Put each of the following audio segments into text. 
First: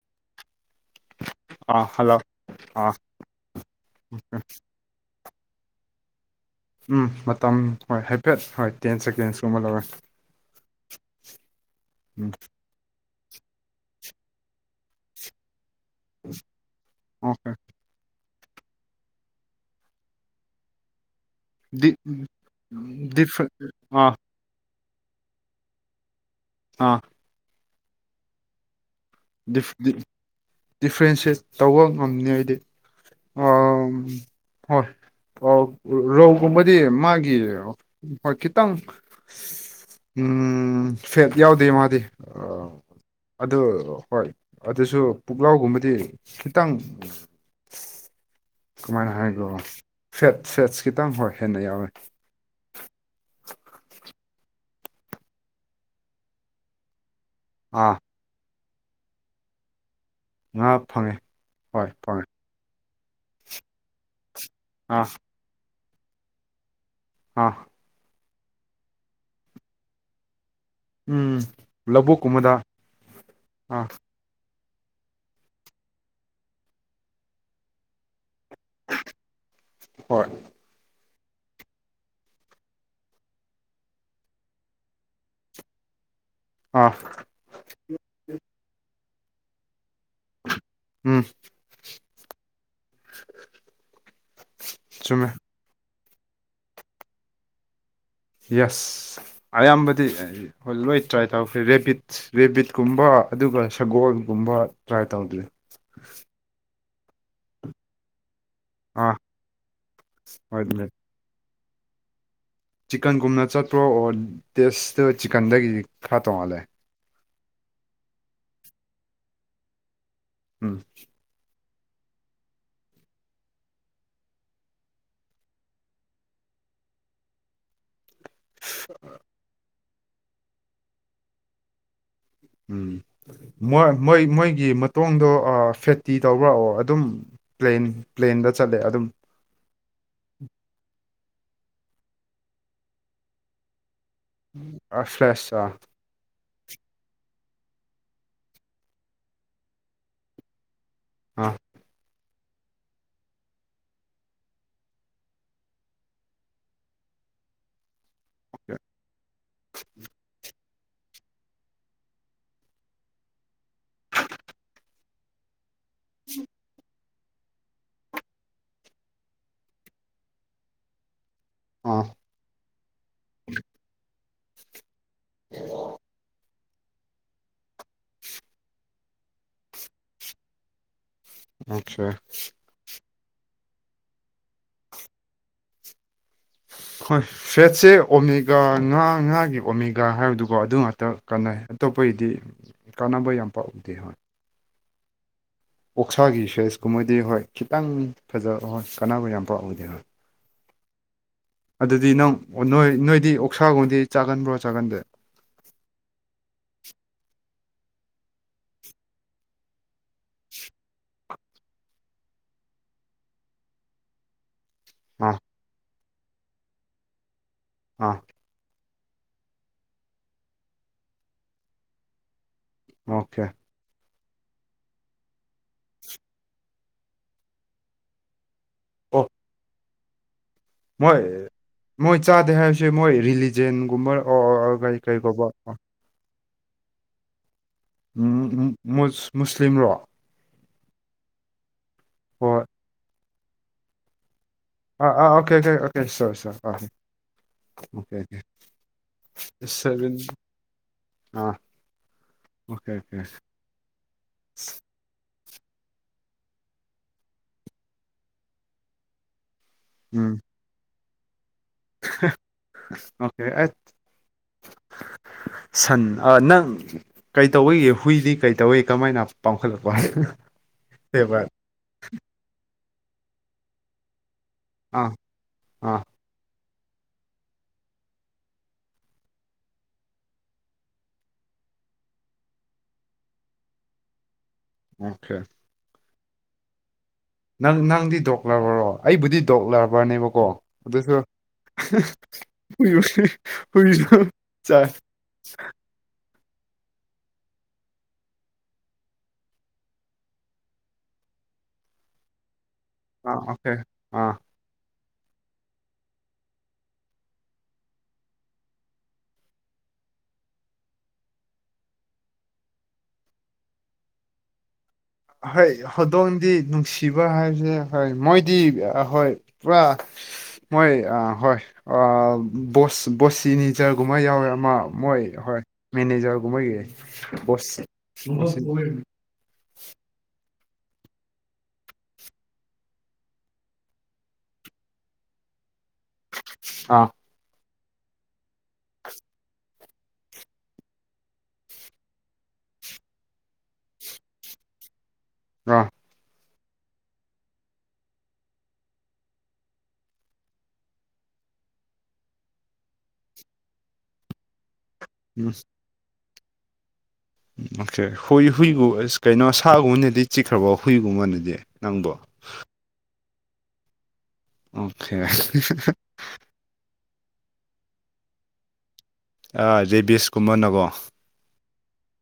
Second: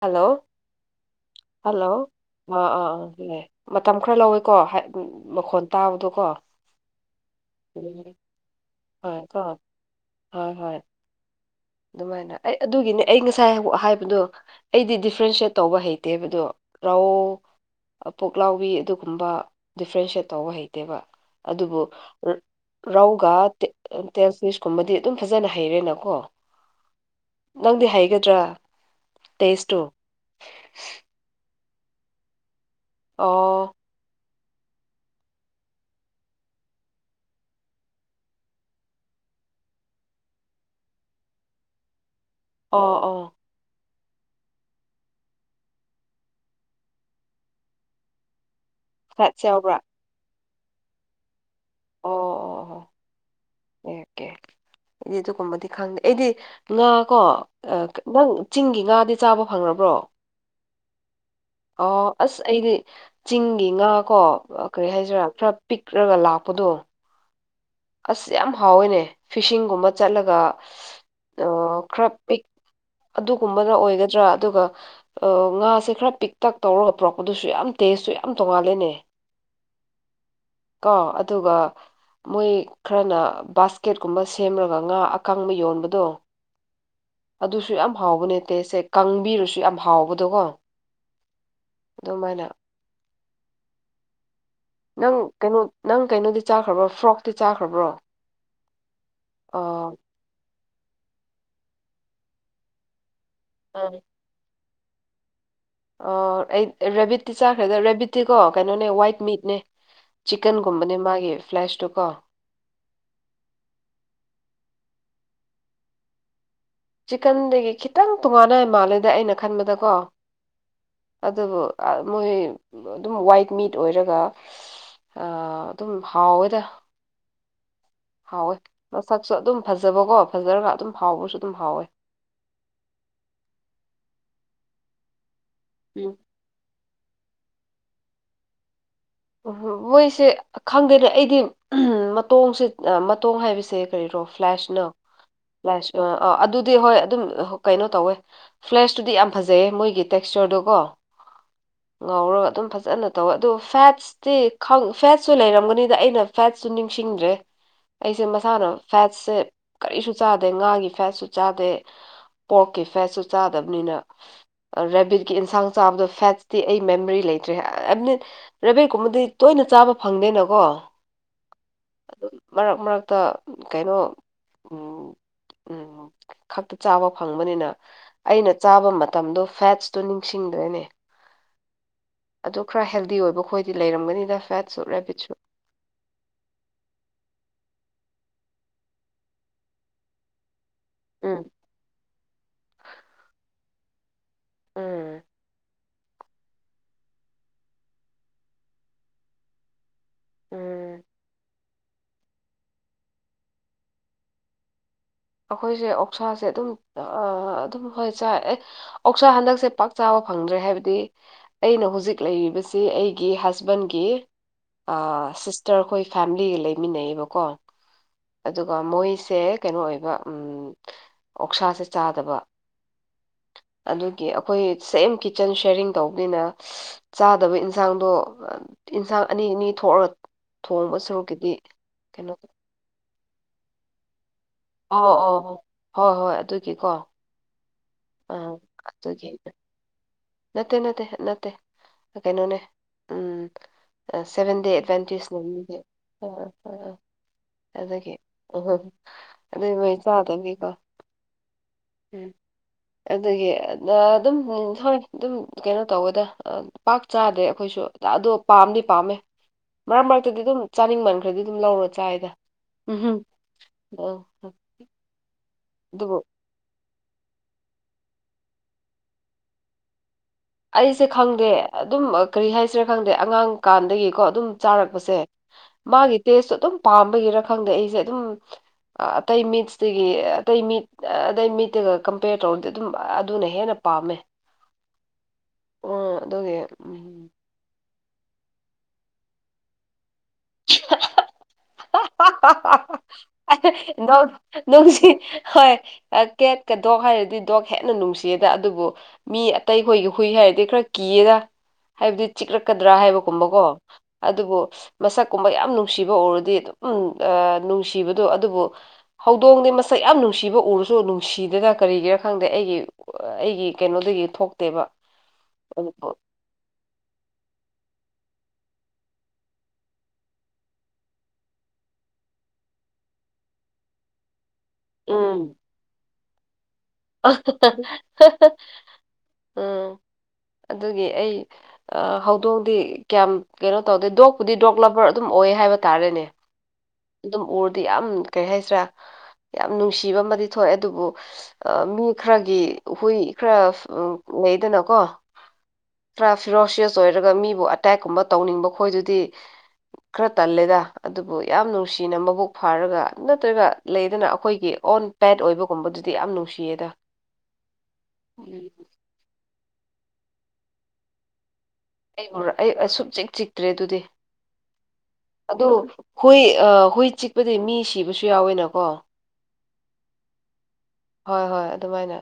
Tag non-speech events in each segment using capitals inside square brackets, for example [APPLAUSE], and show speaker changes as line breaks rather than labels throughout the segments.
Hello hello ꯑꯥ ꯑꯥ ꯑꯥ [UNINTELLIGIBLE] ꯃꯇꯝ ꯈꯔ ꯂꯧꯋꯦꯀꯣ ꯎꯝ ꯃꯈꯣꯟ ꯇꯥꯕꯗꯣꯀꯣ
ꯎꯝ ꯃꯇꯝ ꯍꯣꯏ
ꯎꯝ,
ꯍꯥꯏꯐꯦꯠ ꯍꯣꯏ ꯇꯦꯟ ꯁꯦꯀꯦꯟꯁ ꯀꯨꯝꯕ ꯂꯧꯋꯦ
ꯍꯣꯏ ꯍꯣꯏ
ꯎꯝ
ꯑꯗꯨꯃꯥꯏꯅ ꯑꯩ ꯑꯗꯨꯒꯤꯅꯦ ꯑꯩ ꯉꯁꯥꯏ ꯍꯥꯏꯕꯗꯣ ꯑꯩꯗꯤ ꯗꯤꯐ꯭ꯔꯦꯟꯁꯌꯦꯠ ꯇꯧꯕ ꯍꯩ ꯇꯦꯕꯗꯣ ꯔꯧ
ꯑꯣꯀꯦ
ꯄꯨꯛꯂꯥꯎꯕꯤ ꯑꯗꯨꯒꯨꯝꯕ ꯗꯤꯐ꯭ꯔꯦꯟꯁꯌꯦꯠ ꯇꯧꯕ ꯍꯩꯇꯦꯕ ꯑꯗꯨꯕꯨ ꯔꯧꯒ
ꯗꯤꯐ ꯑꯥ
ꯇꯦꯜꯁ [UNINTELLIGIBLE] ꯀꯨꯝꯕꯗꯤ ꯑꯗꯨꯝ ꯐꯖꯅ ꯍꯩꯔꯦꯅꯀꯣ
ꯑꯥ
ꯅꯪꯗꯤ ꯍꯩꯒꯗ꯭ꯔꯥ
ꯗꯤꯐ
ꯇꯦꯁꯇꯨ
ꯗꯤꯐ꯭ꯔꯦꯟꯁꯦꯠ ꯇꯧꯕ ꯉꯝꯅꯤ ꯑꯩꯗꯤ
ꯑꯣ
ꯑꯝ ꯍꯣꯏ ꯑꯣ ꯔꯧꯒꯨꯝꯕꯗꯤ ꯃꯥꯒꯤ ꯍꯣꯏ ꯈꯤꯇꯪ ꯎꯝ ꯐꯦꯠ ꯌꯥꯎꯗꯦ ꯃꯥꯗꯤ ꯑꯥ
ꯑꯣ ꯑꯣ
ꯑꯗꯨ ꯍꯣꯏ ꯑꯗꯨꯁꯨ ꯄꯨꯛꯂꯥꯎꯒꯨꯝꯕꯗꯤ ꯈꯤꯇꯪ ꯀꯃꯥꯏꯅ
ꯐꯦꯠꯁ
ꯍꯥꯏꯒꯦꯔꯣ
ꯌꯥꯎꯕ꯭ꯔꯥ
ꯐꯦꯠ ꯐꯦꯠꯁ ꯈꯤꯇꯪ ꯍꯣꯏ ꯍꯦꯟꯅ ꯌꯥꯎꯋꯦ [INAUDIBLE]
ꯑꯦꯀꯦ ꯑꯩꯗꯤ ꯑꯗꯨꯒꯨꯝꯕꯗꯤ ꯈꯪꯗꯦ ꯑꯩꯗꯤ ꯉꯥ ꯀꯣ
ꯑꯥ
ꯅꯪ ꯆꯤꯡꯒꯤ ꯉꯥꯗꯤ ꯆꯥꯕ ꯐꯪꯉꯕ꯭ꯔꯣ
ꯉꯥ ꯐꯪꯉꯦ ꯍꯣꯏ
ꯑꯣ
ꯐꯪꯉꯦ
ꯑꯁ ꯑꯩꯗꯤ ꯆꯤꯡꯒꯤ ꯉꯥ ꯀꯣ ꯀꯔꯤ
ꯑꯥ
ꯍꯥꯏꯖꯤꯔꯥ ꯈꯔ ꯄꯤꯛꯔꯒ ꯂꯥꯛꯄꯗꯣ
ꯑꯥ
ꯑꯁ ꯌꯥꯝ ꯍꯥꯎꯋꯦꯅꯦ ꯐꯤꯁꯤꯡꯒꯨꯝꯕ ꯆꯠꯂꯒ
ꯎꯝ
ꯑꯣ ꯈꯔ ꯄꯤꯛ
ꯂꯧꯕꯨꯛꯀꯨꯝꯕꯗ
ꯑꯗꯨꯒꯨꯝꯕꯅ
ꯑꯥ
ꯑꯣꯏꯒꯗ꯭ꯔꯥ ꯑꯗꯨꯒ ꯑꯣ ꯉꯥꯁꯦ ꯈꯔ ꯄꯤꯛ ꯇꯛ ꯇꯧꯔꯒ ꯄꯨꯔꯛꯄꯗꯨꯁꯨ ꯌꯥꯝ ꯇꯦꯁꯁꯨ ꯌꯥꯝ ꯌꯥꯝ ꯇꯣꯉꯥꯜꯂꯦꯅꯦ
ꯍꯣꯏ
ꯀꯣ ꯑꯗꯨꯒ ꯃꯣꯏ ꯈꯔꯅ ꯕꯥꯁꯀꯦꯠꯀꯨꯝꯕ ꯁꯦꯝꯔꯒ ꯉꯥ ꯑꯀꯪꯕ ꯌꯣꯟꯕꯗꯣ
ꯑꯣꯐ
ꯑꯗꯨꯁꯨ ꯌꯥꯝ ꯍꯥꯎꯕꯅꯦ ꯇꯦꯁꯁꯦ ꯀꯪꯕꯤꯔꯁꯨ ꯌꯥꯝ ꯍꯥꯎꯕꯗꯣꯀꯣ
ꯎꯝ
ꯑꯗꯨꯃꯥꯏꯅ ꯅꯪ
ꯆꯨꯝꯃꯦ
ꯀꯩꯅꯣ ꯅꯪ ꯀꯩꯅꯣꯗꯤ ꯆꯥꯈ꯭ꯔꯕ꯭ꯔꯣ ꯐ꯭ꯔꯣꯛꯇꯤ ꯆꯥꯈ꯭ꯔꯕ꯭ꯔꯣ
ꯌꯦꯁ
ꯑ
ꯑꯌꯥꯝꯕꯗꯤ ꯍꯣꯏ ꯂꯣꯏ ꯇ꯭ꯔꯥꯏ ꯇꯧꯈ꯭ꯔꯦ ꯔꯦꯕꯤꯠꯁ ꯔꯦꯕꯤꯠꯀꯨꯝꯕ ꯑꯗꯨꯒ
ꯑ
ꯁꯒꯣꯜꯒꯨꯝꯕ ꯇ꯭ꯔꯥꯏ ꯇꯧꯗ꯭ꯔꯤ
ꯑ ꯑꯩ ꯔꯦꯕꯤꯠꯇꯤ ꯆꯥꯈ꯭ꯔꯦꯗ ꯔꯦꯕꯤꯠ ꯇꯤꯀꯣ ꯀꯩꯅꯣꯅꯦ
ꯑꯥ
ꯋꯥꯏꯠ ꯃꯤꯠꯅꯦ
ꯍꯣꯏ ꯑꯗꯨꯅꯦ
ꯆꯤꯀꯟꯒꯨꯝꯕꯅꯦ ꯃꯥꯒꯤ ꯐ꯭ꯂꯦꯁꯇꯨ ꯀꯣ
ꯆꯤꯛꯀꯟꯒꯨꯝꯅ ꯆꯠꯄ꯭ꯔꯣ ꯑꯣꯔ ꯇꯦꯁꯇ ꯆꯤꯛꯀꯟꯗꯒꯤ ꯈꯔ ꯇꯣꯡꯍꯥꯜꯂꯦ
ꯆꯤꯛꯀꯟꯗꯒꯤ ꯈꯤꯇꯪ ꯇꯣꯡꯉꯥꯟꯅ ꯃꯥꯜꯂꯦꯗ ꯑꯩꯅ ꯈꯟꯕꯗꯀꯣ
ꯎꯝ
ꯑꯗꯨꯕꯨ ꯃꯣꯏ ꯑꯗꯨꯝ ꯋꯥꯏꯠ ꯃꯤꯠ ꯑꯣꯏꯔꯒ ꯑ ꯑꯗꯨꯝ ꯍꯥꯎꯋꯦꯗ ꯍꯥꯎꯋꯦ ꯃꯁꯛꯁꯨ ꯑꯗꯨꯝ ꯐꯖꯕꯀꯣ ꯐꯖꯔꯒ ꯑꯗꯨꯝ ꯍꯥꯎꯕꯁꯨ ꯑꯗꯨꯝ ꯍꯥꯎꯋꯦ
ꯎꯝ ꯃꯣꯏ ꯃꯣꯏ ꯃꯣꯏꯒꯤ ꯃꯇꯣꯡꯗꯣ
ꯎꯝ
ꯐꯦꯠꯇꯤ ꯇꯧ ꯑꯣꯔꯥꯛꯑꯣ ꯑꯗꯨꯝ ꯄ꯭ꯂꯦꯟ ꯄ꯭ꯂꯦꯟꯗ ꯆꯠꯂꯦ ꯑꯗꯨꯝ
ꯎ ꯃꯣꯏꯁꯦ ꯈꯪꯗꯦꯅꯦ ꯑꯩꯗꯤ ꯃꯇꯣꯡꯁꯦ ꯃꯇꯣꯡ ꯍꯥꯏꯕꯁꯦ ꯀꯔꯤꯔꯣ ꯐ꯭ꯂꯦꯁꯅ
ꯐ꯭ꯔꯦꯁ ꯑꯥ
ꯐ꯭ꯂꯦꯁ ꯑ ꯑꯗꯨꯗꯤ ꯍꯣꯏ ꯑꯗꯨꯝ ꯀꯩꯅꯣ ꯇꯧꯋꯦ ꯐ꯭ꯂꯦꯁꯇꯨꯗꯤ ꯌꯥꯝ ꯐꯖꯩꯌꯦ ꯃꯣꯏꯒꯤ ꯇꯦꯛꯁꯆꯔꯗꯨꯣ ꯀꯣ
ꯑꯥ
ꯉꯧꯔꯒ ꯑꯗꯨꯝ ꯐꯖꯅ ꯇꯧꯋꯦ ꯑꯗꯨꯒ ꯐꯦꯠꯁ ꯐꯦꯠꯁꯨ ꯂꯩꯔꯝꯒꯅꯤꯗ ꯑꯩꯅ ꯐꯦꯠꯁꯨ ꯅꯤꯡꯁꯤꯡꯗ꯭ꯔꯦ ꯑꯩꯁꯦ ꯃꯁꯥꯅ ꯐꯦꯠꯁꯦ ꯀꯔꯤꯁꯨ ꯆꯥꯗꯦ ꯉꯥꯒꯤ ꯐꯦꯠꯁꯨ ꯆꯥꯗꯦ ꯄꯣꯛꯀꯤ ꯐꯦꯠꯁꯨ ꯆꯥꯗꯕꯅꯤꯅ ꯔꯦꯕꯤꯠꯀꯤ ꯏꯟꯁꯥꯡ ꯆꯥꯕꯗꯣ ꯐꯦꯠꯁꯇꯤ ꯑꯩ ꯃꯦꯃꯣꯔꯤ ꯂꯩꯇ꯭ꯔꯦ [UNINTELLIGIBLE] ꯀꯨꯝꯕꯗꯤ ꯇꯣꯏꯅ ꯆꯥꯕ ꯐꯪꯗꯦꯅꯀꯣ
ꯑꯥ
ꯑꯗꯨꯝ ꯃꯔꯛ ꯃꯔꯛꯇ ꯀꯩꯅꯣ ꯎꯝ ꯎꯝ ꯈꯛꯇ ꯆꯥꯕ ꯐꯪꯕꯅꯤꯅ ꯑꯩꯅ ꯆꯥꯕ ꯃꯇꯝꯗꯣ ꯐꯦꯠꯁꯇꯨ ꯅꯤꯡꯁꯤꯡꯗ꯭ꯔꯦꯅꯦ
ꯑꯣꯀꯦ
ꯑꯗꯨ ꯈꯔ ꯍꯦꯜꯗꯤ ꯑꯣꯏꯕ ꯈꯈꯣꯏꯗꯤ ꯂꯩꯔꯝꯒꯅꯤꯅ ꯐꯦꯠꯁꯨ ꯔꯦꯄꯤꯠꯁꯨ
ꯍꯣꯏ ꯐꯦꯠꯁꯦ ꯑꯣꯃꯦꯒꯥ ꯉꯥ ꯉꯥꯒꯤ ꯑꯣꯃꯦꯒꯥ ꯍꯥꯏꯕꯗꯨ ꯀꯣ ꯑꯗꯨ ꯉꯥꯛꯇ
ꯎꯝ
ꯀꯥꯟꯅꯩ ꯑꯇꯣꯞꯄꯒꯤꯗꯤ ꯀꯥꯟꯅꯕ ꯌꯥꯝ ꯄꯥꯎ ꯌꯥꯎꯗꯦ ꯍꯣꯏ
ꯎꯝ
ꯑꯣꯛꯁꯥꯒꯤ ꯁꯦꯁ ꯀꯨꯝꯕꯗꯤ ꯍꯣꯏ ꯈꯤꯇꯪ ꯐꯖꯕ ꯍꯣꯏ ꯀꯥꯟꯅꯕ ꯌꯥꯝ ꯄꯥꯎꯗꯦ ꯍꯣꯏ
ꯎꯝ
ꯑꯗꯨꯗꯤ ꯅꯪ ꯅꯣꯏ ꯅꯣꯏꯗꯤ ꯑꯣꯛꯁꯥꯒꯨꯝꯗꯤ ꯆꯥꯒꯟꯕ꯭ꯔꯣ ꯆꯥꯒꯟꯗꯦ
ꯑꯩꯈꯣꯏꯁꯦ ꯑꯣꯛꯁꯥꯁꯦ ꯑꯗꯨꯝ ꯑꯗꯨꯝ ꯍꯣꯏ ꯆꯥꯏ ꯑꯦ ꯑꯣꯛꯁꯥ ꯍꯟꯗꯛꯁꯦ ꯄꯥꯛ ꯆꯥꯕ ꯐꯪꯗ꯭ꯔꯦ ꯍꯥꯏꯕꯗꯤ ꯑꯩꯅ ꯍꯧꯖꯤꯛ ꯂꯩꯔꯤꯕꯁꯤ ꯑꯩꯒꯤ ꯍꯁꯕꯦꯟꯒꯤ
ꯑꯥ
ꯁꯤꯁꯇꯔ ꯑꯩꯈꯣꯏ ꯐꯦꯃꯤꯂꯤꯒ ꯂꯩꯃꯤꯟꯅꯩꯑꯦꯕꯀꯣ
ꯑꯥ
ꯑꯗꯨꯒ ꯃꯣꯏꯁꯦ ꯀꯩꯅꯣ ꯑꯣꯏꯕ ꯑꯣꯛꯁꯥꯁꯦ ꯆꯥꯗꯕ
ꯑꯣꯀꯦ
ꯑꯗꯨꯒꯤ ꯑꯩꯈꯣꯏ ꯁꯦꯝ ꯀꯤꯠꯆꯟ ꯁꯌꯥꯔꯤꯡ ꯇꯧꯕꯅꯤꯅ ꯆꯥꯗꯕ ꯏꯟꯁꯥꯡꯗꯣ
ꯑꯣ
ꯏꯟꯁꯥꯡ ꯑꯅꯤ ꯑꯅꯤ ꯊꯣꯛꯑꯒ ꯊꯣꯡꯕ
ꯃꯣꯏ
ꯁꯔꯨꯛꯀꯤꯗꯤ
ꯃꯣꯏ
ꯀꯩꯅꯣ ꯇꯧ
ꯆꯥꯗꯦ ꯍꯥꯏꯕꯁꯦ ꯃꯣꯏ ꯔꯤꯂꯤꯖꯦꯟꯒꯨꯝꯕ
ꯑꯣ ꯑꯣ ꯍꯣꯏ ꯍꯣꯏ ꯑꯗꯨꯒꯤꯀꯣ ꯑꯥ
ꯎꯝ ꯃꯨ
ꯑꯗꯨꯒꯤ
ꯃꯨꯁꯂꯤꯝꯔꯣ
ꯅꯠꯇꯦ ꯅꯠꯇꯦ ꯅꯠꯇꯦ ꯀꯩꯅꯣꯅꯦ
ꯍꯣꯏ
ꯎꯝ ꯁꯥꯚꯦꯟ ꯗꯦ
ꯑꯥ
ꯑꯦꯗꯚꯦꯟꯇꯤꯁꯅꯦ
okay okay okay sure sure
ꯑꯗꯨꯗꯒꯤ ꯎꯝ ꯑꯗꯨꯏ ꯃꯣꯏ
ꯁꯚꯦꯟ
ꯆꯥꯗꯅꯤꯀꯣ
ꯑꯥ
ꯎꯝ
ꯑꯣꯀꯦ ꯑꯣꯀꯦ
ꯑꯗꯨꯒꯤ ꯑꯗꯨꯝ ꯍꯣꯏ ꯑꯗꯨꯝ ꯀꯩꯅꯣ ꯇꯧꯋꯦꯗ ꯄꯥꯛ ꯆꯥꯗ꯭ꯔꯦ ꯑꯩꯈꯣꯏꯁꯨ ꯑꯗꯣ ꯄꯥꯝꯗꯤ ꯄꯥꯝꯃꯦ ꯃꯔꯛ
ꯎꯝ
ꯃꯔꯛꯇꯗꯤ ꯗꯨꯝ ꯆꯥꯅꯤꯡꯃꯟ ꯈ꯭ꯔꯗꯤ ꯑꯗꯨꯝ ꯂꯧꯔꯣ ꯆꯥꯑꯥꯗ ꯎꯝꯍꯨꯝ
ꯑꯣꯀꯦ ꯑꯩ
ꯑ
ꯁꯟ
ꯑꯗꯨꯕꯨ
ꯑ ꯅꯪ ꯀꯩ ꯇꯧꯋꯤ ꯍꯨꯏꯗꯤ ꯀꯩ ꯇꯧꯋꯏ ꯀꯃꯥꯏꯅ ꯄꯥꯡꯈꯠꯂꯛꯄ
ꯑꯩꯁꯦ ꯈꯪꯗꯦ ꯗꯨꯝ ꯀꯔꯤ ꯍꯥꯏꯁꯤꯔꯥ ꯈꯪꯗꯦ ꯑꯉꯥꯡ ꯀꯥꯟꯗꯒꯤꯀꯣ ꯑꯗꯨꯝ
ꯑꯥ
ꯆꯥꯔꯛꯄꯁꯦ
ꯑꯥ
ꯃꯥꯒꯤ ꯇꯦꯁꯇꯣ ꯗꯨꯝ ꯄꯥꯝꯕꯒꯤꯔ ꯈꯪꯗꯦ ꯑꯩꯁꯦ ꯑꯗꯨꯝ ꯑꯇꯩ ꯃꯤꯠꯁꯇꯒꯤ ꯑꯇꯩ ꯃꯤꯠ ꯑꯇꯩ ꯃꯤꯠꯇꯒ ꯀꯝꯄꯦꯌꯔ ꯇꯧꯔꯗꯤ ꯑꯗꯨꯝ ꯑꯗꯨꯅ ꯍꯦꯟꯅ ꯄꯥꯝꯃꯦ
ꯑꯣꯈꯦ
ꯑꯣꯡ ꯑꯗꯨꯒꯤ ꯎꯝ
ꯅꯪ ꯅꯪꯗꯤ ꯗꯣꯛ ꯂꯕꯥꯔꯔꯣ ꯑꯩꯕꯨꯗꯤ ꯗꯣꯛ ꯂꯕꯥꯔ ꯅꯦꯕꯀꯣ ꯑꯗꯨꯁꯨ
[UNINTELLIGIBLE]
ꯍꯨꯏ ꯍꯨꯏꯁꯨ ꯆꯥꯏ
ꯀꯦꯠꯀ ꯗꯣꯛ ꯍꯥꯏꯔꯗꯤ ꯗꯣꯛ ꯍꯦꯟꯅ ꯅꯨꯡꯁꯤꯌꯦꯗ ꯑꯗꯨꯕꯨ ꯃꯤ ꯑꯇꯩꯈꯣꯏꯒꯨ ꯍꯨꯏ ꯍꯥꯏꯔꯗꯤ ꯈꯔ ꯀꯤꯌꯦꯗ ꯍꯥꯏꯕꯗꯤ ꯆꯤꯛꯔꯛꯀꯗ꯭ꯔꯥ
ꯑꯥ
ꯍꯥꯏꯕꯒꯨꯝꯕꯀꯣ
ꯑꯣꯀꯦ ꯑꯥ
ꯑꯗꯨꯕꯨ ꯃꯁꯛꯀꯨꯝꯕ ꯌꯥꯝ ꯅꯨꯡꯁꯤꯕ ꯎꯔꯗꯤ ꯑꯗꯨꯝ ꯎ ꯑꯥ ꯅꯨꯡꯁꯤꯕꯗꯣ ꯑꯗꯨꯕꯨ ꯍꯧꯗꯣꯡꯗꯤ ꯃꯁꯛ ꯌꯥꯝ ꯅꯨꯡꯁꯤꯕ ꯎꯔꯁꯨ ꯅꯨꯡꯁꯤꯗꯅ ꯀꯔꯤꯒꯤꯔꯥ ꯈꯪꯗꯦ ꯑꯩꯒꯤ ꯑꯩꯒꯤ ꯀꯩꯅꯣꯗꯒꯤ ꯊꯣꯛꯇꯦꯕ
ꯍꯣꯏ
ꯑꯗꯨꯕꯨ
ꯍꯣꯗꯣꯡꯗꯤ ꯅꯨꯡꯁꯤ ꯐꯤꯚꯔ ꯍꯥꯏꯕꯁꯦ ꯐꯩ ꯃꯣꯏꯗꯤ ꯑ ꯍꯣꯏ ꯄꯨꯔꯥ ꯃꯣꯏ ꯑꯥ ꯍꯣꯏ ꯑꯥ ꯕꯣꯁ ꯕꯣꯁꯤꯅꯤꯖꯔꯒꯨꯝꯕ ꯌꯥꯎꯋꯦ ꯑꯃ ꯃꯣꯏ ꯍꯣꯏ ꯃꯦꯅꯦꯖꯔꯒꯨꯝꯕꯒꯤ
ꯑ
ꯕꯣꯁ [UNINTELLIGIBLE] [INAUDIBLE]
ꯑꯗꯨꯒꯤ ꯑꯩ ꯑꯥꯥ ꯍꯧꯗꯣꯡꯗꯤ ꯀꯌꯥꯝ ꯀꯩꯅꯣ ꯇꯧꯗꯦ ꯗꯣꯛꯄꯨꯗꯤ ꯗꯣꯛ ꯂꯕꯔ ꯑꯗꯨꯝ ꯑꯣꯏ ꯍꯥꯏꯕ ꯇꯥꯔꯦꯅꯦ
ꯑꯥ
ꯗꯨꯝ ꯎꯔꯗꯤ ꯌꯥꯝ ꯀꯩꯍꯥꯏꯁꯤ꯭ꯔꯥ ꯌꯥꯝ ꯅꯨꯡꯁꯤꯕ ꯑꯃꯗꯤ ꯊꯣꯛꯑꯦ ꯑꯗꯨꯕꯨ ꯃꯤ ꯈꯔꯒꯤ ꯍꯨꯏ ꯈꯔ ꯂꯩꯗꯅꯀꯣ
ꯑ
ꯈꯔꯥ ꯐꯤꯔꯣꯁꯤꯌꯁ ꯑꯣꯏꯔꯒ ꯃꯤꯕꯨ ꯑꯇꯦꯛꯀꯨꯝꯕ ꯇꯧꯅꯤꯡꯕ ꯈꯣꯏꯗꯨꯗꯤ ꯈꯔ ꯇꯜꯂꯦꯗ ꯑꯗꯨꯕꯨ ꯌꯥꯝ ꯅꯨꯡꯁꯤꯅ ꯃꯕꯨꯛ ꯐꯥꯔꯒ ꯅꯠꯇ꯭ꯔꯒ ꯂꯩꯗꯅ ꯑꯩꯈꯣꯏꯒꯤ ꯑꯣꯟ ꯄꯦꯠ
ꯎꯝ
ꯑꯣꯏꯕꯒꯨꯝꯕꯗꯨꯗꯤ ꯌꯥꯝ ꯅꯨꯡꯁꯤꯌꯦꯗ
ꯑꯣꯀꯦ ꯍꯨꯏ ꯍꯨꯏꯕꯨ ꯀꯩꯅꯣ ꯁꯥꯒꯨꯝꯕꯅꯗꯤ ꯆꯤꯛꯈ꯭ꯔꯕꯣ ꯍꯨꯏꯒꯨꯝꯕꯅꯗꯤ ꯅꯪꯗꯣ
ꯑꯩꯕꯨ ꯑꯩ ꯑꯁꯨꯛ ꯆꯤꯛ ꯆꯤꯛꯇ꯭ꯔꯦ ꯑꯗꯨꯗꯤ
ꯑꯣꯀꯦ
ꯑꯗꯨ ꯍꯨꯏ ꯍꯨꯏ ꯆꯤꯛꯄꯗꯤ ꯃꯤ ꯁꯤꯕꯁꯨ ꯌꯥꯎꯋꯦꯅꯀꯣ
ꯑꯥ ꯔꯦꯕꯤꯁꯀꯨꯝꯃꯅꯀꯣ
ꯍꯣꯏ ꯍꯣꯏ ꯑꯗꯨꯃꯥꯏꯅ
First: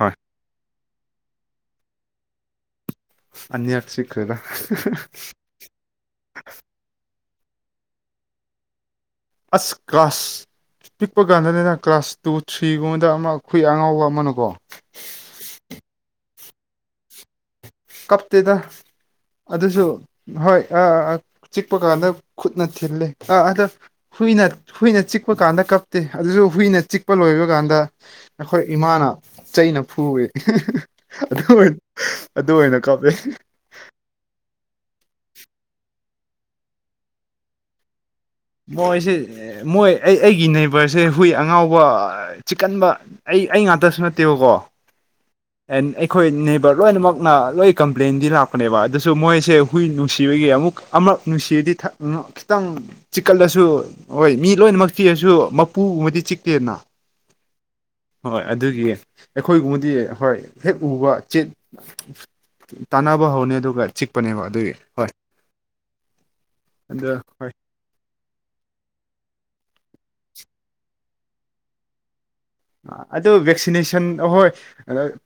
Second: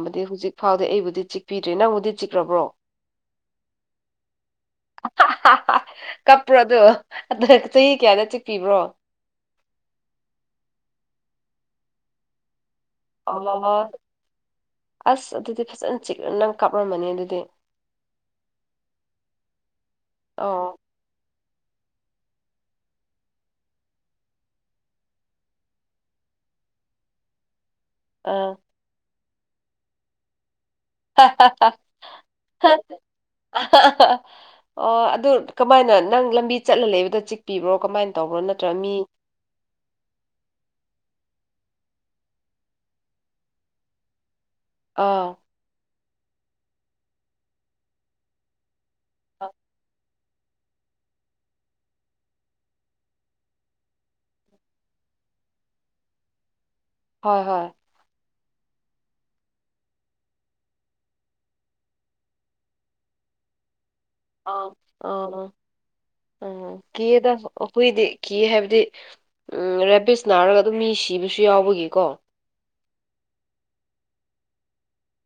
ꯍꯣꯏ
ꯍꯧꯖꯤꯛ ꯐꯥꯎꯗꯤ ꯑꯩꯕꯨꯗꯤ ꯆꯤꯛꯄꯤꯗ꯭ꯔꯦ ꯅꯪꯕꯨꯗꯤ ꯆꯤꯛꯔꯕ꯭ꯔꯣ
ꯑꯅꯤꯔꯛ ꯁꯤꯈꯔꯦꯗ
ꯀꯞꯄ꯭ꯔꯥꯗꯣ ꯆꯍꯤ ꯀꯌꯥꯅ ꯆꯤꯛꯄꯤꯕ꯭ꯔꯣ
ꯑꯁ ꯀꯥ꯭ꯂꯁ ꯄꯤꯛꯄꯥꯀꯟꯗꯅꯦꯗ ꯀ꯭ꯂꯥꯁ ꯇꯨ ꯊ꯭ꯔꯤ ꯒꯨꯝꯃ ꯗ ꯑꯃ ꯈꯨꯏ
ꯑꯣ
ꯑꯉꯥꯎꯕ ꯑꯃꯅꯀꯣ
ꯑꯁ ꯑꯗꯨꯗꯤ ꯐꯖꯟꯅ ꯆꯤꯛ ꯅꯪ ꯀꯥꯞꯔꯝꯃꯅꯤ ꯑꯗꯨꯗꯤ
ꯀꯞꯇꯦꯗ ꯑꯗꯨꯁꯨ ꯍꯣꯏ
ꯑꯣ
ꯑꯑꯥ ꯆꯤꯛꯄ ꯀꯥꯟꯗ ꯈꯨꯨꯠꯅ ꯊꯤꯜꯂꯦ ꯑ ꯑꯗ ꯍꯨꯏꯅ ꯍꯨꯏꯅ ꯆꯤꯛꯄ ꯀꯥꯟꯗ ꯀꯞꯇꯦ ꯑꯗꯨꯁꯨ ꯍꯨꯏꯅ ꯆꯤꯛꯄ ꯂꯣꯏꯕ ꯀꯥꯟꯗ
ꯑꯥ
ꯑꯩꯈꯣꯏ ꯏꯃꯥꯅ ꯆꯩꯅ ꯐꯨꯔꯦ ꯑꯗꯨꯑꯣꯢ ꯑꯗꯨ ꯑꯣꯏꯅ ꯀꯥꯞꯄꯦ
ꯑꯣ ꯑꯗꯨ ꯀꯃꯥꯏꯅ ꯅꯪ ꯂꯝꯕꯤ ꯆꯠꯂ ꯂꯩꯕꯗ ꯆꯤꯛꯄꯤꯕ꯭ꯔꯣ ꯀꯃꯥꯏ
ꯃꯣꯏꯁꯦ ꯃꯣꯏ ꯑꯩ ꯑꯩꯒꯤ ꯅꯦꯕꯔꯁꯦ ꯍꯨꯏ ꯑꯉꯥꯎꯕ ꯆꯤꯛꯀꯟꯕ ꯑꯩ ꯑꯩ ꯉꯥꯛꯇꯁꯨ ꯅꯠꯇꯦꯕꯀꯣ
ꯑꯥ
ꯑꯦꯟ ꯑꯩꯈꯣꯏ ꯅꯦꯕꯔ ꯂꯣꯏꯅꯃꯛꯅ ꯂꯣꯏ ꯀꯝꯄ꯭ꯂꯦꯟꯗꯤ ꯂꯥꯛꯄꯅꯦꯕ ꯑꯗꯨꯁꯨ ꯃꯣꯏꯁꯦ ꯍꯨꯏ ꯅꯨ ꯅꯨꯡꯁꯤꯕꯒꯤ ꯑꯃꯨꯛ ꯑꯃꯛ ꯅꯨꯡꯁꯤꯔꯗꯤ ꯊꯛꯂꯨ ꯈꯤꯇꯪ ꯆꯤꯛꯀꯠꯂꯁꯨ ꯍꯣꯏ ꯃꯤ ꯂꯣꯏꯅꯃꯛ ꯆꯤꯛꯑꯁꯨ ꯃꯄꯨꯒꯨꯝꯕꯗꯤ ꯆꯤꯛꯇꯦꯅ
ꯍꯣꯏ ꯍꯣꯏ
ꯍꯣꯏ ꯑꯗꯨꯒꯤ ꯑꯩꯈꯣꯏꯒꯨꯝꯕꯗꯤ ꯍꯣꯏ ꯍꯦꯛ ꯎꯕ ꯆꯦꯠ ꯇꯅꯥꯕ ꯍꯧꯅꯦ ꯑꯗꯨꯒ ꯆꯤꯛ ꯑꯗꯣ ꯍꯣꯏ
[UNINTELLIGIBLE] ꯍꯨꯏꯗꯤ ꯀꯤ ꯍꯥꯏꯕꯗꯤ ꯎꯝ ꯔꯦꯕꯤꯁ ꯅꯥꯔꯒ ꯑꯗꯨꯝ ꯃꯤ ꯁꯤꯕꯁꯨ ꯌꯥꯎꯕꯒꯤꯀꯣ
ꯑꯗꯨꯣ ꯚꯦꯛꯁꯤꯅꯦꯁꯟ ꯑꯍꯣꯏ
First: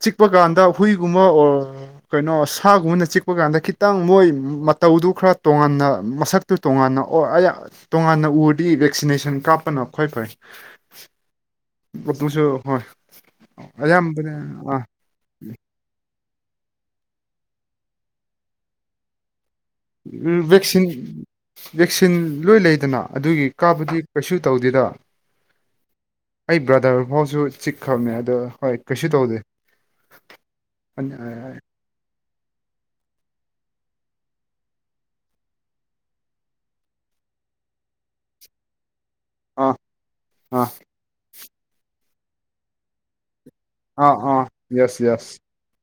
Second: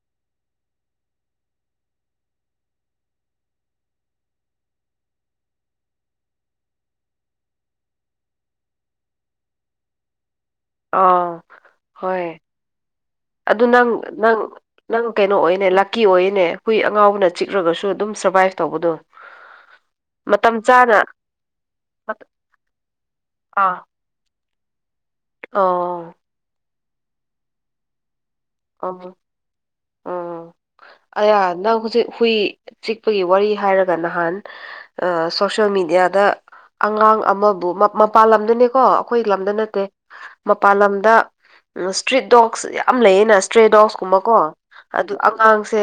ꯆꯤꯛꯄ ꯀꯥꯟꯗ ꯍꯨꯏꯒꯨꯝꯕ ꯑꯣ ꯀꯩꯅꯣ ꯁꯥꯒꯨꯝꯕꯅ ꯆꯤꯛꯄ ꯀꯥꯟꯗ ꯈꯤꯇꯪ ꯃꯣꯏ ꯃꯇꯧꯗꯨ ꯈꯔ ꯇꯣꯉꯥꯟꯅ ꯃꯁꯛ ꯇꯨ ꯇꯣꯉꯥꯟꯅ ꯑꯣ ꯑꯩꯍ ꯇꯣꯉꯥꯟꯅ ꯎꯔꯗꯤ ꯚꯦꯛꯁꯤꯅꯦꯁꯟ ꯀꯥꯞꯄꯅ ꯈ꯭ꯣꯏ ꯐꯩ
ꯑꯥꯎ ꯍꯣꯏ
ꯑꯗꯨꯁꯨ ꯍꯣꯏ
ꯑꯗꯨ ꯅꯪ
ꯑꯌꯥꯝꯕꯅ
ꯅꯪ
ꯑꯥ
ꯅꯪ ꯀꯩꯅꯣ ꯑꯣꯏꯅꯦ ꯂꯛꯀꯤ ꯑꯣꯢꯌꯦꯅꯦ ꯍꯨꯏ ꯑꯉꯥꯎꯕꯅ ꯆꯤꯛꯔꯒꯁꯨ ꯑꯗꯨꯝ ꯁꯔꯕꯥꯏꯞ ꯇꯧꯕꯗꯣ ꯃꯇꯝ
ꯚꯦꯛꯁꯤꯟ
ꯆꯥꯅ
ꯚꯦꯛꯁꯤꯟ ꯂꯣꯏ ꯂꯩꯗꯅ ꯑꯗꯨꯒꯤ ꯀꯥꯕꯨꯗꯤ ꯀꯩꯁꯨ ꯇꯧꯗꯦꯗ
ꯑꯣꯎ
ꯑꯩ ꯕ꯭ꯔꯗꯔ ꯐꯥꯎꯁꯨ ꯆꯤꯛꯈ꯭ꯔꯕꯅꯦ ꯑꯗꯣ ꯍꯣꯏ
ꯑ
ꯀꯩꯁꯨ ꯇꯧꯗꯦ
ꯎꯝ ꯑꯌꯥ
ꯑꯥ
ꯅꯪ ꯍꯨꯖꯤꯛ ꯍꯨꯏ ꯆꯤꯛꯄꯒꯤ ꯋꯥꯔꯤ ꯍꯥꯏꯔꯒ ꯅꯍꯥꯟ ꯑ ꯁꯣꯁ꯭ꯌꯦꯦꯜ ꯃꯦꯗꯤꯌꯥꯗ ꯑꯉꯥꯡ ꯑꯃꯕꯨ ꯃꯄꯥꯥꯟꯂꯝꯗꯅꯤꯀꯣ ꯑꯩꯈꯣꯏ ꯂꯝꯗ
ꯑꯥ
ꯅꯠꯇꯦ ꯃꯄꯥꯟ ꯂꯝꯗ ꯏꯁꯇ꯭ꯔꯤꯠ ꯗꯣꯛꯁ ꯌꯥꯝ ꯂꯩꯌꯦꯅ [UNINTELLIGIBLE]
ꯑꯥ
ꯀꯨꯝꯕ ꯀꯣ
ꯑꯥ ꯌꯦꯁ
ꯑꯗꯨ
ꯌꯦꯁ
ꯑꯉꯥꯡꯁꯦ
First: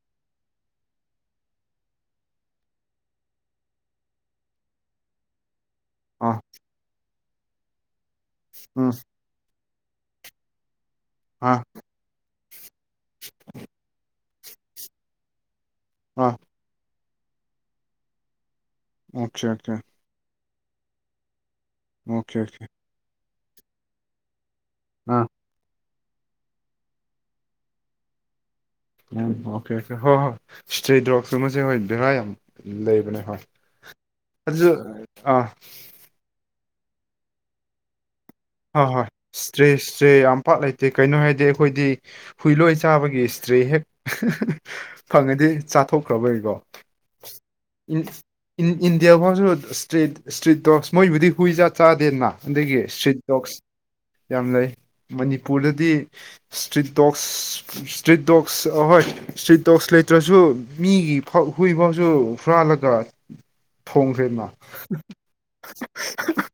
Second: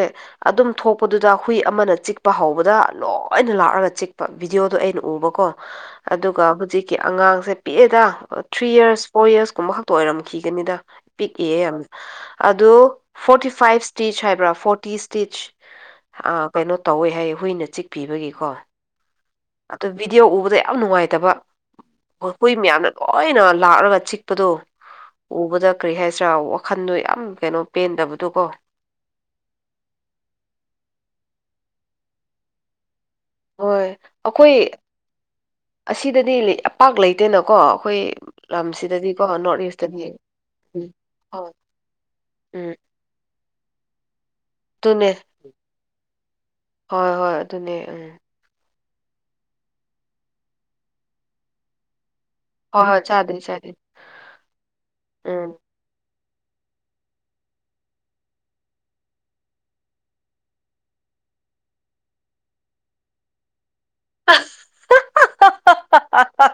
ꯑꯗꯨꯝ ꯊꯣꯛꯄꯗꯨꯗ ꯍꯨꯏ ꯑꯃꯅ ꯆꯤꯛꯄ ꯍꯧꯕꯗ ꯂꯣꯏꯅ ꯂꯥꯛꯑꯒ ꯆꯤꯛꯄ ꯕꯤꯗꯤꯑꯣꯗꯣ ꯑꯩꯅ ꯎꯕꯀꯣ
ꯑꯥ
ꯑꯗꯨꯒ ꯍꯨꯖꯤꯛꯀꯤ ꯑꯉꯥꯡꯁꯦ ꯄꯤꯛꯑꯦꯗ ꯊ꯭ꯔꯤ
ꯎꯝ
ꯢꯌꯔꯁ ꯐꯣꯔ ꯌꯔꯁ ꯀꯨꯝꯕ ꯈꯛ ꯑꯣꯏꯔꯝꯈꯤꯒꯅꯤꯗ
ꯑꯥ
ꯄꯤꯛꯏꯌꯦ ꯌꯥꯝ ꯑꯗꯣ ꯐꯣꯔꯇꯤ ꯐꯥꯏꯞ ꯁ꯭ꯇꯤꯆ ꯍꯥꯏꯕ꯭ꯔꯥ ꯐꯣꯔꯇꯤ ꯁ꯭ꯇꯤꯆ
ꯑꯥ
ꯑ ꯀꯩꯅꯣ ꯇꯧꯋꯦ ꯍꯥꯏꯌꯦ ꯍꯨꯏꯅ ꯆꯤꯛꯄꯤꯕꯒꯤꯀꯣ
ꯑꯣꯀꯦ ꯑꯣꯀꯦ
ꯑꯗꯨ ꯚꯤꯗꯤꯑꯣ ꯎꯕꯗ ꯌꯥꯝ ꯅꯨꯡꯉꯥꯏꯇꯕ
ꯑꯣꯀꯦ
ꯍꯨꯏ
ꯑꯣꯀꯦ
ꯃꯌꯥꯝꯅ ꯂꯣꯏꯅ ꯂꯥꯛꯑꯔꯒ ꯆꯤꯛꯄꯗꯣ
ꯑꯥ
ꯎꯕꯗ ꯀꯔꯤ ꯍꯥꯏꯁꯤꯔꯥ ꯋꯥꯈꯟꯗꯣ ꯌꯥꯝ ꯀꯩꯅꯣ ꯄꯦꯟꯗꯕꯗꯣ ꯀꯣ
ꯎꯝ ꯑꯣꯀꯦ ꯍꯣꯏ ꯍꯣꯏ ꯏꯁꯇ꯭ꯔꯦ ꯗꯣꯛ ꯁꯇꯨꯃꯁꯨ ꯍꯣꯏ ꯚꯦꯔꯥ ꯌꯥꯝ ꯂꯩꯕꯅꯦ ꯍꯣꯏ
ꯍꯣꯏ ꯑꯩꯈꯣꯏ
ꯑꯗꯨ ꯑꯥ
ꯑꯁꯤꯗꯗꯤꯄꯥꯛ ꯂꯩꯇꯦꯅꯀꯣ ꯑꯩꯈꯣꯏ
ꯍꯣꯏ ꯍꯣꯏ
ꯂꯝꯁꯤꯗꯗꯤꯀꯣ ꯅꯣꯔꯠ
ꯏꯁꯇ꯭ꯔꯦ
ꯏꯁꯇꯗꯤ
ꯏꯁꯇ꯭ꯔꯦ ꯌꯥꯝ ꯄꯥꯛ
ꯎꯝ
ꯂꯩꯇꯦ ꯀꯩꯅꯣ ꯍꯥꯏꯗꯤ
ꯍꯣꯏ
ꯑꯩꯈꯣꯏꯗꯤ ꯍꯨꯏ
ꯎꯝ
ꯂꯣꯏ ꯆꯥꯕꯒꯤ ꯇ꯭ꯔꯦ ꯍꯦꯛ
ꯑꯗꯨꯅꯦ
ꯐꯪꯉꯗꯤ ꯆꯥꯊꯣꯛꯈ꯭ꯔꯕꯅꯤꯀꯣ
ꯍꯣꯏ ꯍꯣꯏ ꯑꯗꯨꯅꯦ ꯎꯝ
ꯏꯟꯗꯤꯌꯥ ꯐꯥꯎꯁꯨ ꯏꯁꯇ꯭ꯔꯤꯠ ꯏꯁꯇ꯭ꯔꯤꯠ ꯗꯣꯛꯁ ꯃꯣꯏꯕꯨꯗꯤ ꯍꯨꯏꯖꯥ ꯆꯥꯗꯦꯅ ꯑꯗꯨꯒꯤ
ꯍꯣꯏ ꯍꯣꯏ
ꯏꯁꯇ꯭ꯔꯤꯠ
ꯆꯥꯗ꯭ꯔꯤ
ꯗꯣꯛꯁ
ꯆꯥꯗ꯭ꯔꯤ
ꯌꯥꯝ ꯂꯩ
ꯎꯝ
ꯃꯅꯤꯄꯨꯔꯗꯗꯤ ꯏꯁꯇ꯭ꯔꯤꯠ ꯗꯣꯛꯁ ꯁꯇ꯭ꯔꯤꯠ ꯗꯣꯛꯁ ꯑꯍꯣꯏ ꯏꯁꯇ꯭ꯔꯤꯇꯣꯛꯁ ꯂꯩꯇ꯭ꯔꯁꯨ ꯃꯤꯒꯤ ꯐꯥꯎ ꯍꯨꯏꯐꯥꯎꯁꯨ ꯍꯨꯔꯜꯂꯒ ꯊꯣꯡ ꯈ꯭ꯔꯦꯅ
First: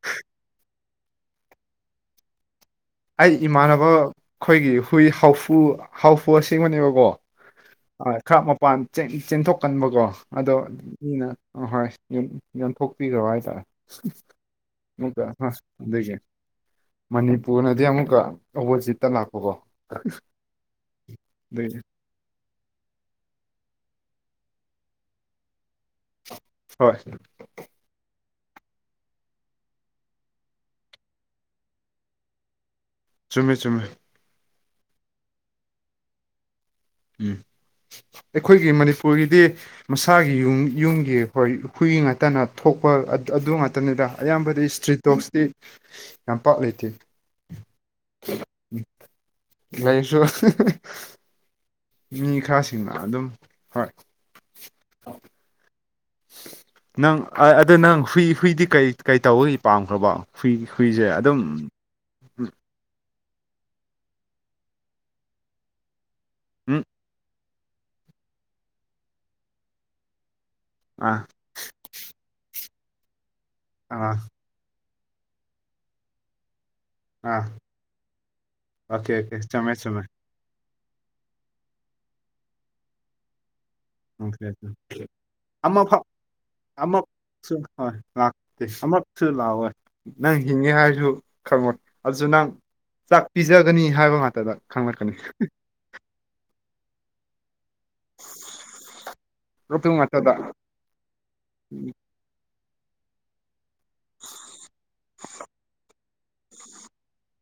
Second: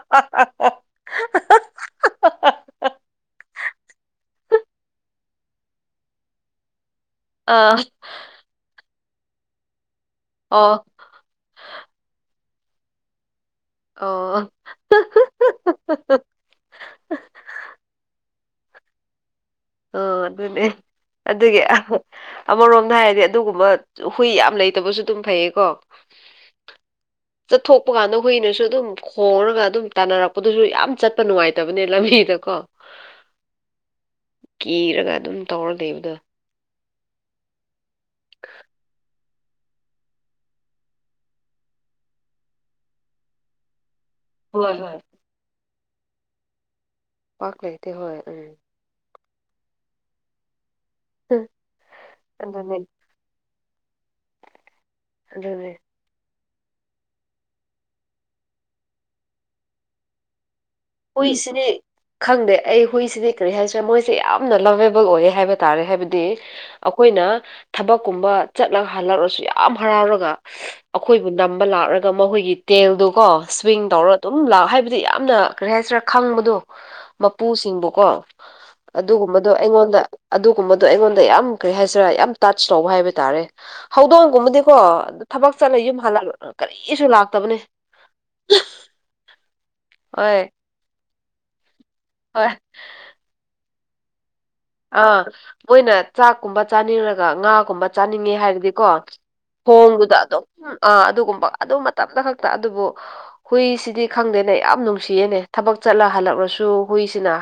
[INAUDIBLE]
ꯑꯩ ꯏꯃꯥꯟꯅꯕ ꯑꯩꯈꯣꯏꯒꯤ ꯍꯨꯏ ꯍꯥꯎꯐꯨ -ꯍꯥꯎꯐꯨ ꯑꯁꯦꯡꯕꯅꯦꯕꯀꯣ ꯑꯥ ꯈꯔ ꯃꯄꯥꯟ ꯆꯦꯟ-ꯆꯦꯟꯊꯣꯛꯀꯟꯕꯀꯣ ꯑꯗꯣ
ꯑꯣ
ꯃꯤꯅ ꯑꯍꯣꯏ ꯌꯣꯟ-ꯌꯣꯟꯊꯣꯛꯄꯤꯈ꯭ꯔꯥꯕ ꯍꯥꯏꯇꯥ꯭ꯔꯦ
ꯑꯣ
ꯑꯃꯨꯛꯀ ꯑꯥ ꯑꯗꯥꯒꯤ ꯃꯅꯤꯄꯨꯔꯅꯗꯤ ꯑꯃꯨꯛꯀ ꯑꯕꯣꯆꯤꯠꯇ ꯂꯥꯛꯄꯀꯣ
ꯑꯣ ꯑꯗꯨꯅꯦ ꯑꯗꯨꯒꯤ
ꯑꯗꯒꯤ
ꯑꯃꯔꯣꯝꯗ ꯍꯥꯏꯔꯗꯤ ꯑꯗꯨꯒꯨꯝꯕ ꯍꯨꯏ ꯌꯥꯝ ꯂꯩꯇꯕꯁꯨ ꯑꯗꯨꯝ ꯐꯩꯌꯦꯀꯣ
ꯍꯣꯏ
ꯆꯠꯊꯣꯛꯄ ꯀꯥꯟꯗ ꯍꯨꯏꯅꯁꯨ ꯑꯗꯨꯝ ꯈꯣꯡꯔꯥꯒ ꯑꯗꯨꯝ ꯇꯥꯟꯅꯔꯛꯄꯗꯨꯁꯨ ꯌꯥꯝ ꯆꯠꯄ ꯅꯨꯡꯉꯥꯏꯇꯕꯅꯦ ꯂꯝꯕꯤꯗꯀꯣ꯫
ꯆꯨꯝꯃꯦ ꯆꯨꯝꯃꯦ
ꯀꯤꯔꯥꯒ ꯑꯗꯨꯝ ꯇꯧꯔꯥ ꯂꯩꯕꯗꯣ꯫
ꯎꯝ ꯑꯩꯈꯣꯏꯒꯤ ꯃꯅꯤꯄꯨꯔꯒꯤꯗꯤ ꯃꯁꯥꯒꯤ ꯌꯨꯝ ꯌꯨꯝꯒꯤ ꯍꯣꯏ ꯍꯨꯏ ꯉꯥꯛꯇꯅ ꯊꯣꯛꯄ ꯑꯗꯨ ꯈꯠꯇꯅꯤꯗ ꯑꯌꯥꯝꯕꯗꯤ
ꯍꯣꯏ ꯍꯣꯏ
ꯏꯁꯇ꯭ꯔꯤꯠ ꯗꯣꯛꯁꯇꯤ ꯌꯥꯝ ꯄꯥꯛ ꯂꯩꯇꯦ꯫
ꯄꯥꯛ ꯂꯩꯇꯦ ꯍꫭꯏ ꯎꯝ
ꯂꯩꯁꯨ
[INAUDIBLE]
ꯃꯤ
ꯑꯗꯨꯅꯦ
ꯈꯔꯥꯁꯤꯡꯅ ꯑꯗꯨꯝ ꯍꯣꯏ
ꯑꯗꯨꯅꯦ
ꯅꯪ ꯑꯗꯨ ꯅꯪ ꯍꯨꯏ ꯍꯨꯏꯗꯤ ꯀꯩ ꯀꯩ ꯇꯧꯕꯒꯤ ꯄꯥꯝꯈ꯭ꯔꯥꯕꯣ ꯍꯨꯏ ꯍꯨꯏꯖꯦ
ꯍꯨꯏꯁꯤꯅꯤ ꯈꯪꯗꯦ ꯑꯩ ꯍꯨꯏꯁꯤꯗꯤ ꯀꯔꯤ ꯍꯥꯏꯁꯤꯔꯥ ꯃꯣꯏꯁꯦ ꯌꯥꯝꯅ ꯂꯥꯚꯦꯕꯜ ꯑꯣꯏꯌꯦ ꯍꯥꯏꯕ ꯇꯥꯔꯦ ꯍꯥꯏꯕꯗꯤ
ꯎꯝ
ꯑꯩꯈꯣꯏꯅ ꯊꯕꯛ ꯀꯨꯝꯕ ꯆꯠꯂꯒ ꯍꯜꯂꯛꯔꯁꯨ ꯌꯥꯝ ꯍꯔꯥꯎꯔꯒ
ꯑꯥ
ꯑꯈꯣꯏꯕꯨ ꯅꯝꯕ ꯂꯥꯛꯂꯒ ꯃꯍꯣꯏꯒꯤ ꯇꯦꯜꯗꯨꯀꯣ ꯁ꯭ꯋꯤꯡ ꯇꯧꯔꯒ
ꯑꯥ
ꯑꯗꯨꯝ ꯂꯥꯛ ꯍꯥꯏꯕꯗꯤ ꯌꯥꯝꯅ ꯀꯔꯤ ꯍꯥꯏꯁꯤꯔꯥ ꯈꯪꯕꯗꯣ
ꯑꯥ
ꯃꯄꯨꯁꯤꯡꯕꯨꯀꯣ
ꯑꯣꯀꯦ ꯑꯣꯀꯦ
ꯑꯗꯨꯒꯨꯝꯕꯗꯣ
ꯆꯨꯝꯃꯦ
ꯑꯩꯉꯣꯟꯗ
ꯆꯨꯝꯃꯦ
ꯑꯗꯨꯒꯨꯝꯕꯗꯣ ꯑꯩꯉꯣꯟꯗ ꯌꯥꯝ ꯀꯔꯤ ꯍꯥꯏꯁꯤꯔꯥ ꯌꯥꯝ ꯇꯆ ꯇꯧꯕ ꯍꯥꯏꯕ ꯇꯥꯔꯦ ꯍꯧꯗꯣꯡꯒꯨꯝꯕꯗꯤꯀꯣ ꯑꯗꯨ ꯊꯕꯛ ꯆꯠꯂ
ꯑꯃ ꯐꯥꯎ
ꯌꯨꯝ ꯍꯜꯂ ꯀꯔꯤꯁꯨ ꯂꯥꯛꯇꯕꯅꯦ꯫
ꯂꯥꯛꯇꯦ ꯁꯨ ꯂꯥꯛꯑꯣꯏ ꯅꯪ
ꯍꯣꯏ
ꯍꯤꯡꯉꯦ ꯍꯥꯏꯔꯁꯨ ꯈꯪꯉꯣꯏ ꯑꯗꯨꯁꯨ ꯅꯪ
ꯍꯣꯏ
ꯆꯥꯛ ꯄꯤꯖꯒꯅꯤ ꯍꯥꯏꯕ ꯉꯥꯛꯇꯗ ꯈꯪꯂꯛꯀꯅꯤ
ꯑꯥ ꯃꯣꯏꯅ ꯆꯥꯛꯀꯨꯝꯕ ꯆꯥꯅꯤꯔꯒ ꯉꯥꯒꯨꯝꯕ ꯆꯥꯅꯤꯡꯉꯦ ꯍꯥꯏꯔꯗꯤꯀꯣ
ꯂꯣꯛꯇꯨ
ꯈꯣꯡꯗꯨꯗ
ꯉꯥꯛꯇꯗ
ꯑꯗꯨꯝ ꯑꯥ ꯑꯗꯨꯒꯨꯝꯕ ꯑꯗꯨ ꯃꯇꯝꯗ ꯈꯛ ꯇꯥ ꯑꯗꯨꯕꯨ ꯍꯨꯏꯁꯤꯗꯤ ꯈꯪꯗꯦꯅꯦ ꯌꯥꯝ ꯅꯨꯡꯁꯤꯌꯦꯅꯦ ꯊꯕꯛ ꯆꯠꯂ ꯍꯜꯂꯛꯂꯁꯨ ꯍꯨꯏꯁꯤꯅ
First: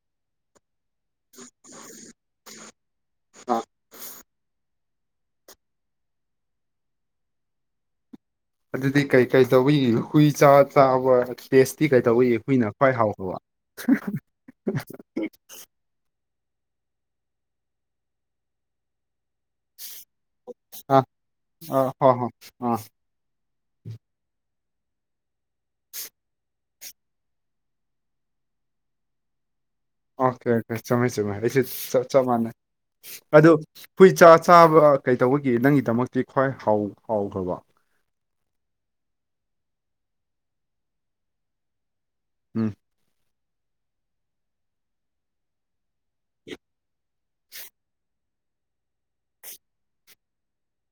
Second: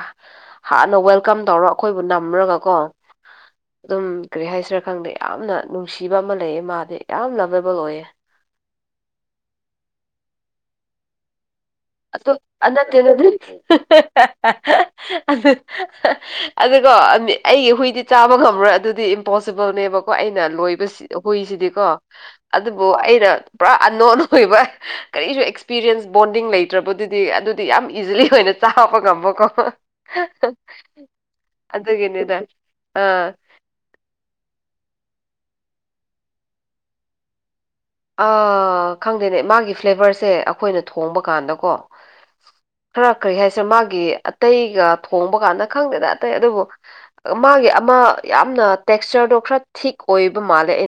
ꯍꯥꯟꯅ ꯋꯦꯜꯀꯝ ꯇꯧꯔꯛ ꯑꯩꯈꯣꯏꯕꯨ ꯅꯝꯔꯥꯒꯀꯣ ꯑꯗꯨꯝ ꯀꯔꯤ ꯍꯥꯏꯁꯤꯔꯥ ꯈꯪꯗꯦ꯫ ꯌꯥꯝꯅ ꯅꯨꯡꯁꯤꯕ ꯑꯃ ꯂꯩꯌꯦ ꯃꯥꯗꯤ ꯌꯥꯝ ꯂꯥꯕꯦꯕꯜ ꯑꯣꯏꯌꯦ
ꯑꯗꯨꯗꯤ ꯀꯩ -ꯀꯩ ꯇꯧꯋꯤ ꯍꯨꯏ ꯆꯥ- ꯆꯥꯕ ꯇꯦꯁꯇꯤ ꯀꯩ ꯇꯧꯕꯒꯤ
ꯑꯗꯨꯝ
ꯍꯨꯏꯅ
ꯑꯥ
ꯈ꯭ꯋꯥꯏ
ꯅꯠꯇꯦꯗ
ꯍꯥꯎꯈ꯭ꯔꯕ
ꯑꯗꯨꯏ ꯑꯗꯨꯀꯣ ꯑꯩꯒꯤ ꯍꯨꯏꯗꯤ ꯆꯥꯕ ꯉꯝꯃꯣꯏ ꯑꯗꯨꯗꯤ ꯄꯣꯁꯤꯕꯜꯅꯦꯕꯀꯣ ꯑꯩꯅ ꯂꯣꯏꯕ ꯁꯤ
ꯑꯥ
ꯍꯨꯏ
ꯑꯥ
ꯁꯤꯗꯤꯀꯣ
ꯍꯣꯏ ꯍꯣꯏ ꯑꯥ
ꯑꯗꯨꯕꯨ ꯑꯩꯅ ꯄꯨꯔꯥ ꯑꯟꯅꯣꯟ ꯑ‌ꯣꯏꯕ ꯀꯔꯤꯁꯨ ꯑꯦꯛꯁꯄꯤꯔꯤꯌꯦꯟꯁ ꯕꯣꯟꯗꯤꯡ ꯂꯩ ꯇ꯭ꯔꯕꯗꯨꯗꯤ ꯑꯗꯨꯗꯤ ꯌꯥꯝ ꯏꯖꯤꯂꯤ ꯑꯣꯏꯅ ꯆꯥꯕ ꯉꯝꯕꯀꯣ
ꯑꯣꯀꯦ ꯑꯣꯀꯦ ꯆꯨꯝꯃ‌ꯦ ꯆꯨꯝꯃ‌ꯦ ꯑꯩꯁꯨ ꯆꯞ ꯆꯞ
ꯑꯗꯨꯒꯤꯅꯤꯗ
ꯃꯥꯅꯩ
ꯑꯥ
ꯑꯗꯨ ꯍꯨꯏ ꯆꯥ ꯆꯥꯕ ꯀꯩꯗꯧꯕꯒꯤ ꯅꯪꯒꯤꯗꯃꯛꯇꯤ ꯈ꯭ꯋꯥꯏ ꯍꯥꯎ ꯍꯥꯎꯈ꯭ꯔꯥꯕꯣ
ꯑꯥ ꯈꯪꯗꯦꯅꯦ ꯃꯥꯒꯤ ꯐ꯭ꯂꯦꯕꯔꯁꯦ ꯑꯈꯣꯏꯅ ꯊꯣꯡꯕ ꯀꯥꯟꯗꯀꯣ
ꯎꯝ
ꯈꯔ ꯀꯩ ꯍꯥꯏꯁꯤꯔꯥ ꯃꯥꯒꯤ ꯑꯇꯩꯒ ꯊꯣꯡꯕ ꯀꯥꯟꯗ ꯈꯪꯗꯦꯗꯥ ꯑꯇꯩ ꯑꯗꯨꯕꯨ ꯃꯥꯒꯤ ꯑꯃꯥ ꯌꯥꯝꯅ ꯇꯦꯛꯆꯔꯗꯣ ꯈꯔ ꯊꯤꯛ ꯑꯣꯏꯕ ꯃꯥꯜꯂꯦ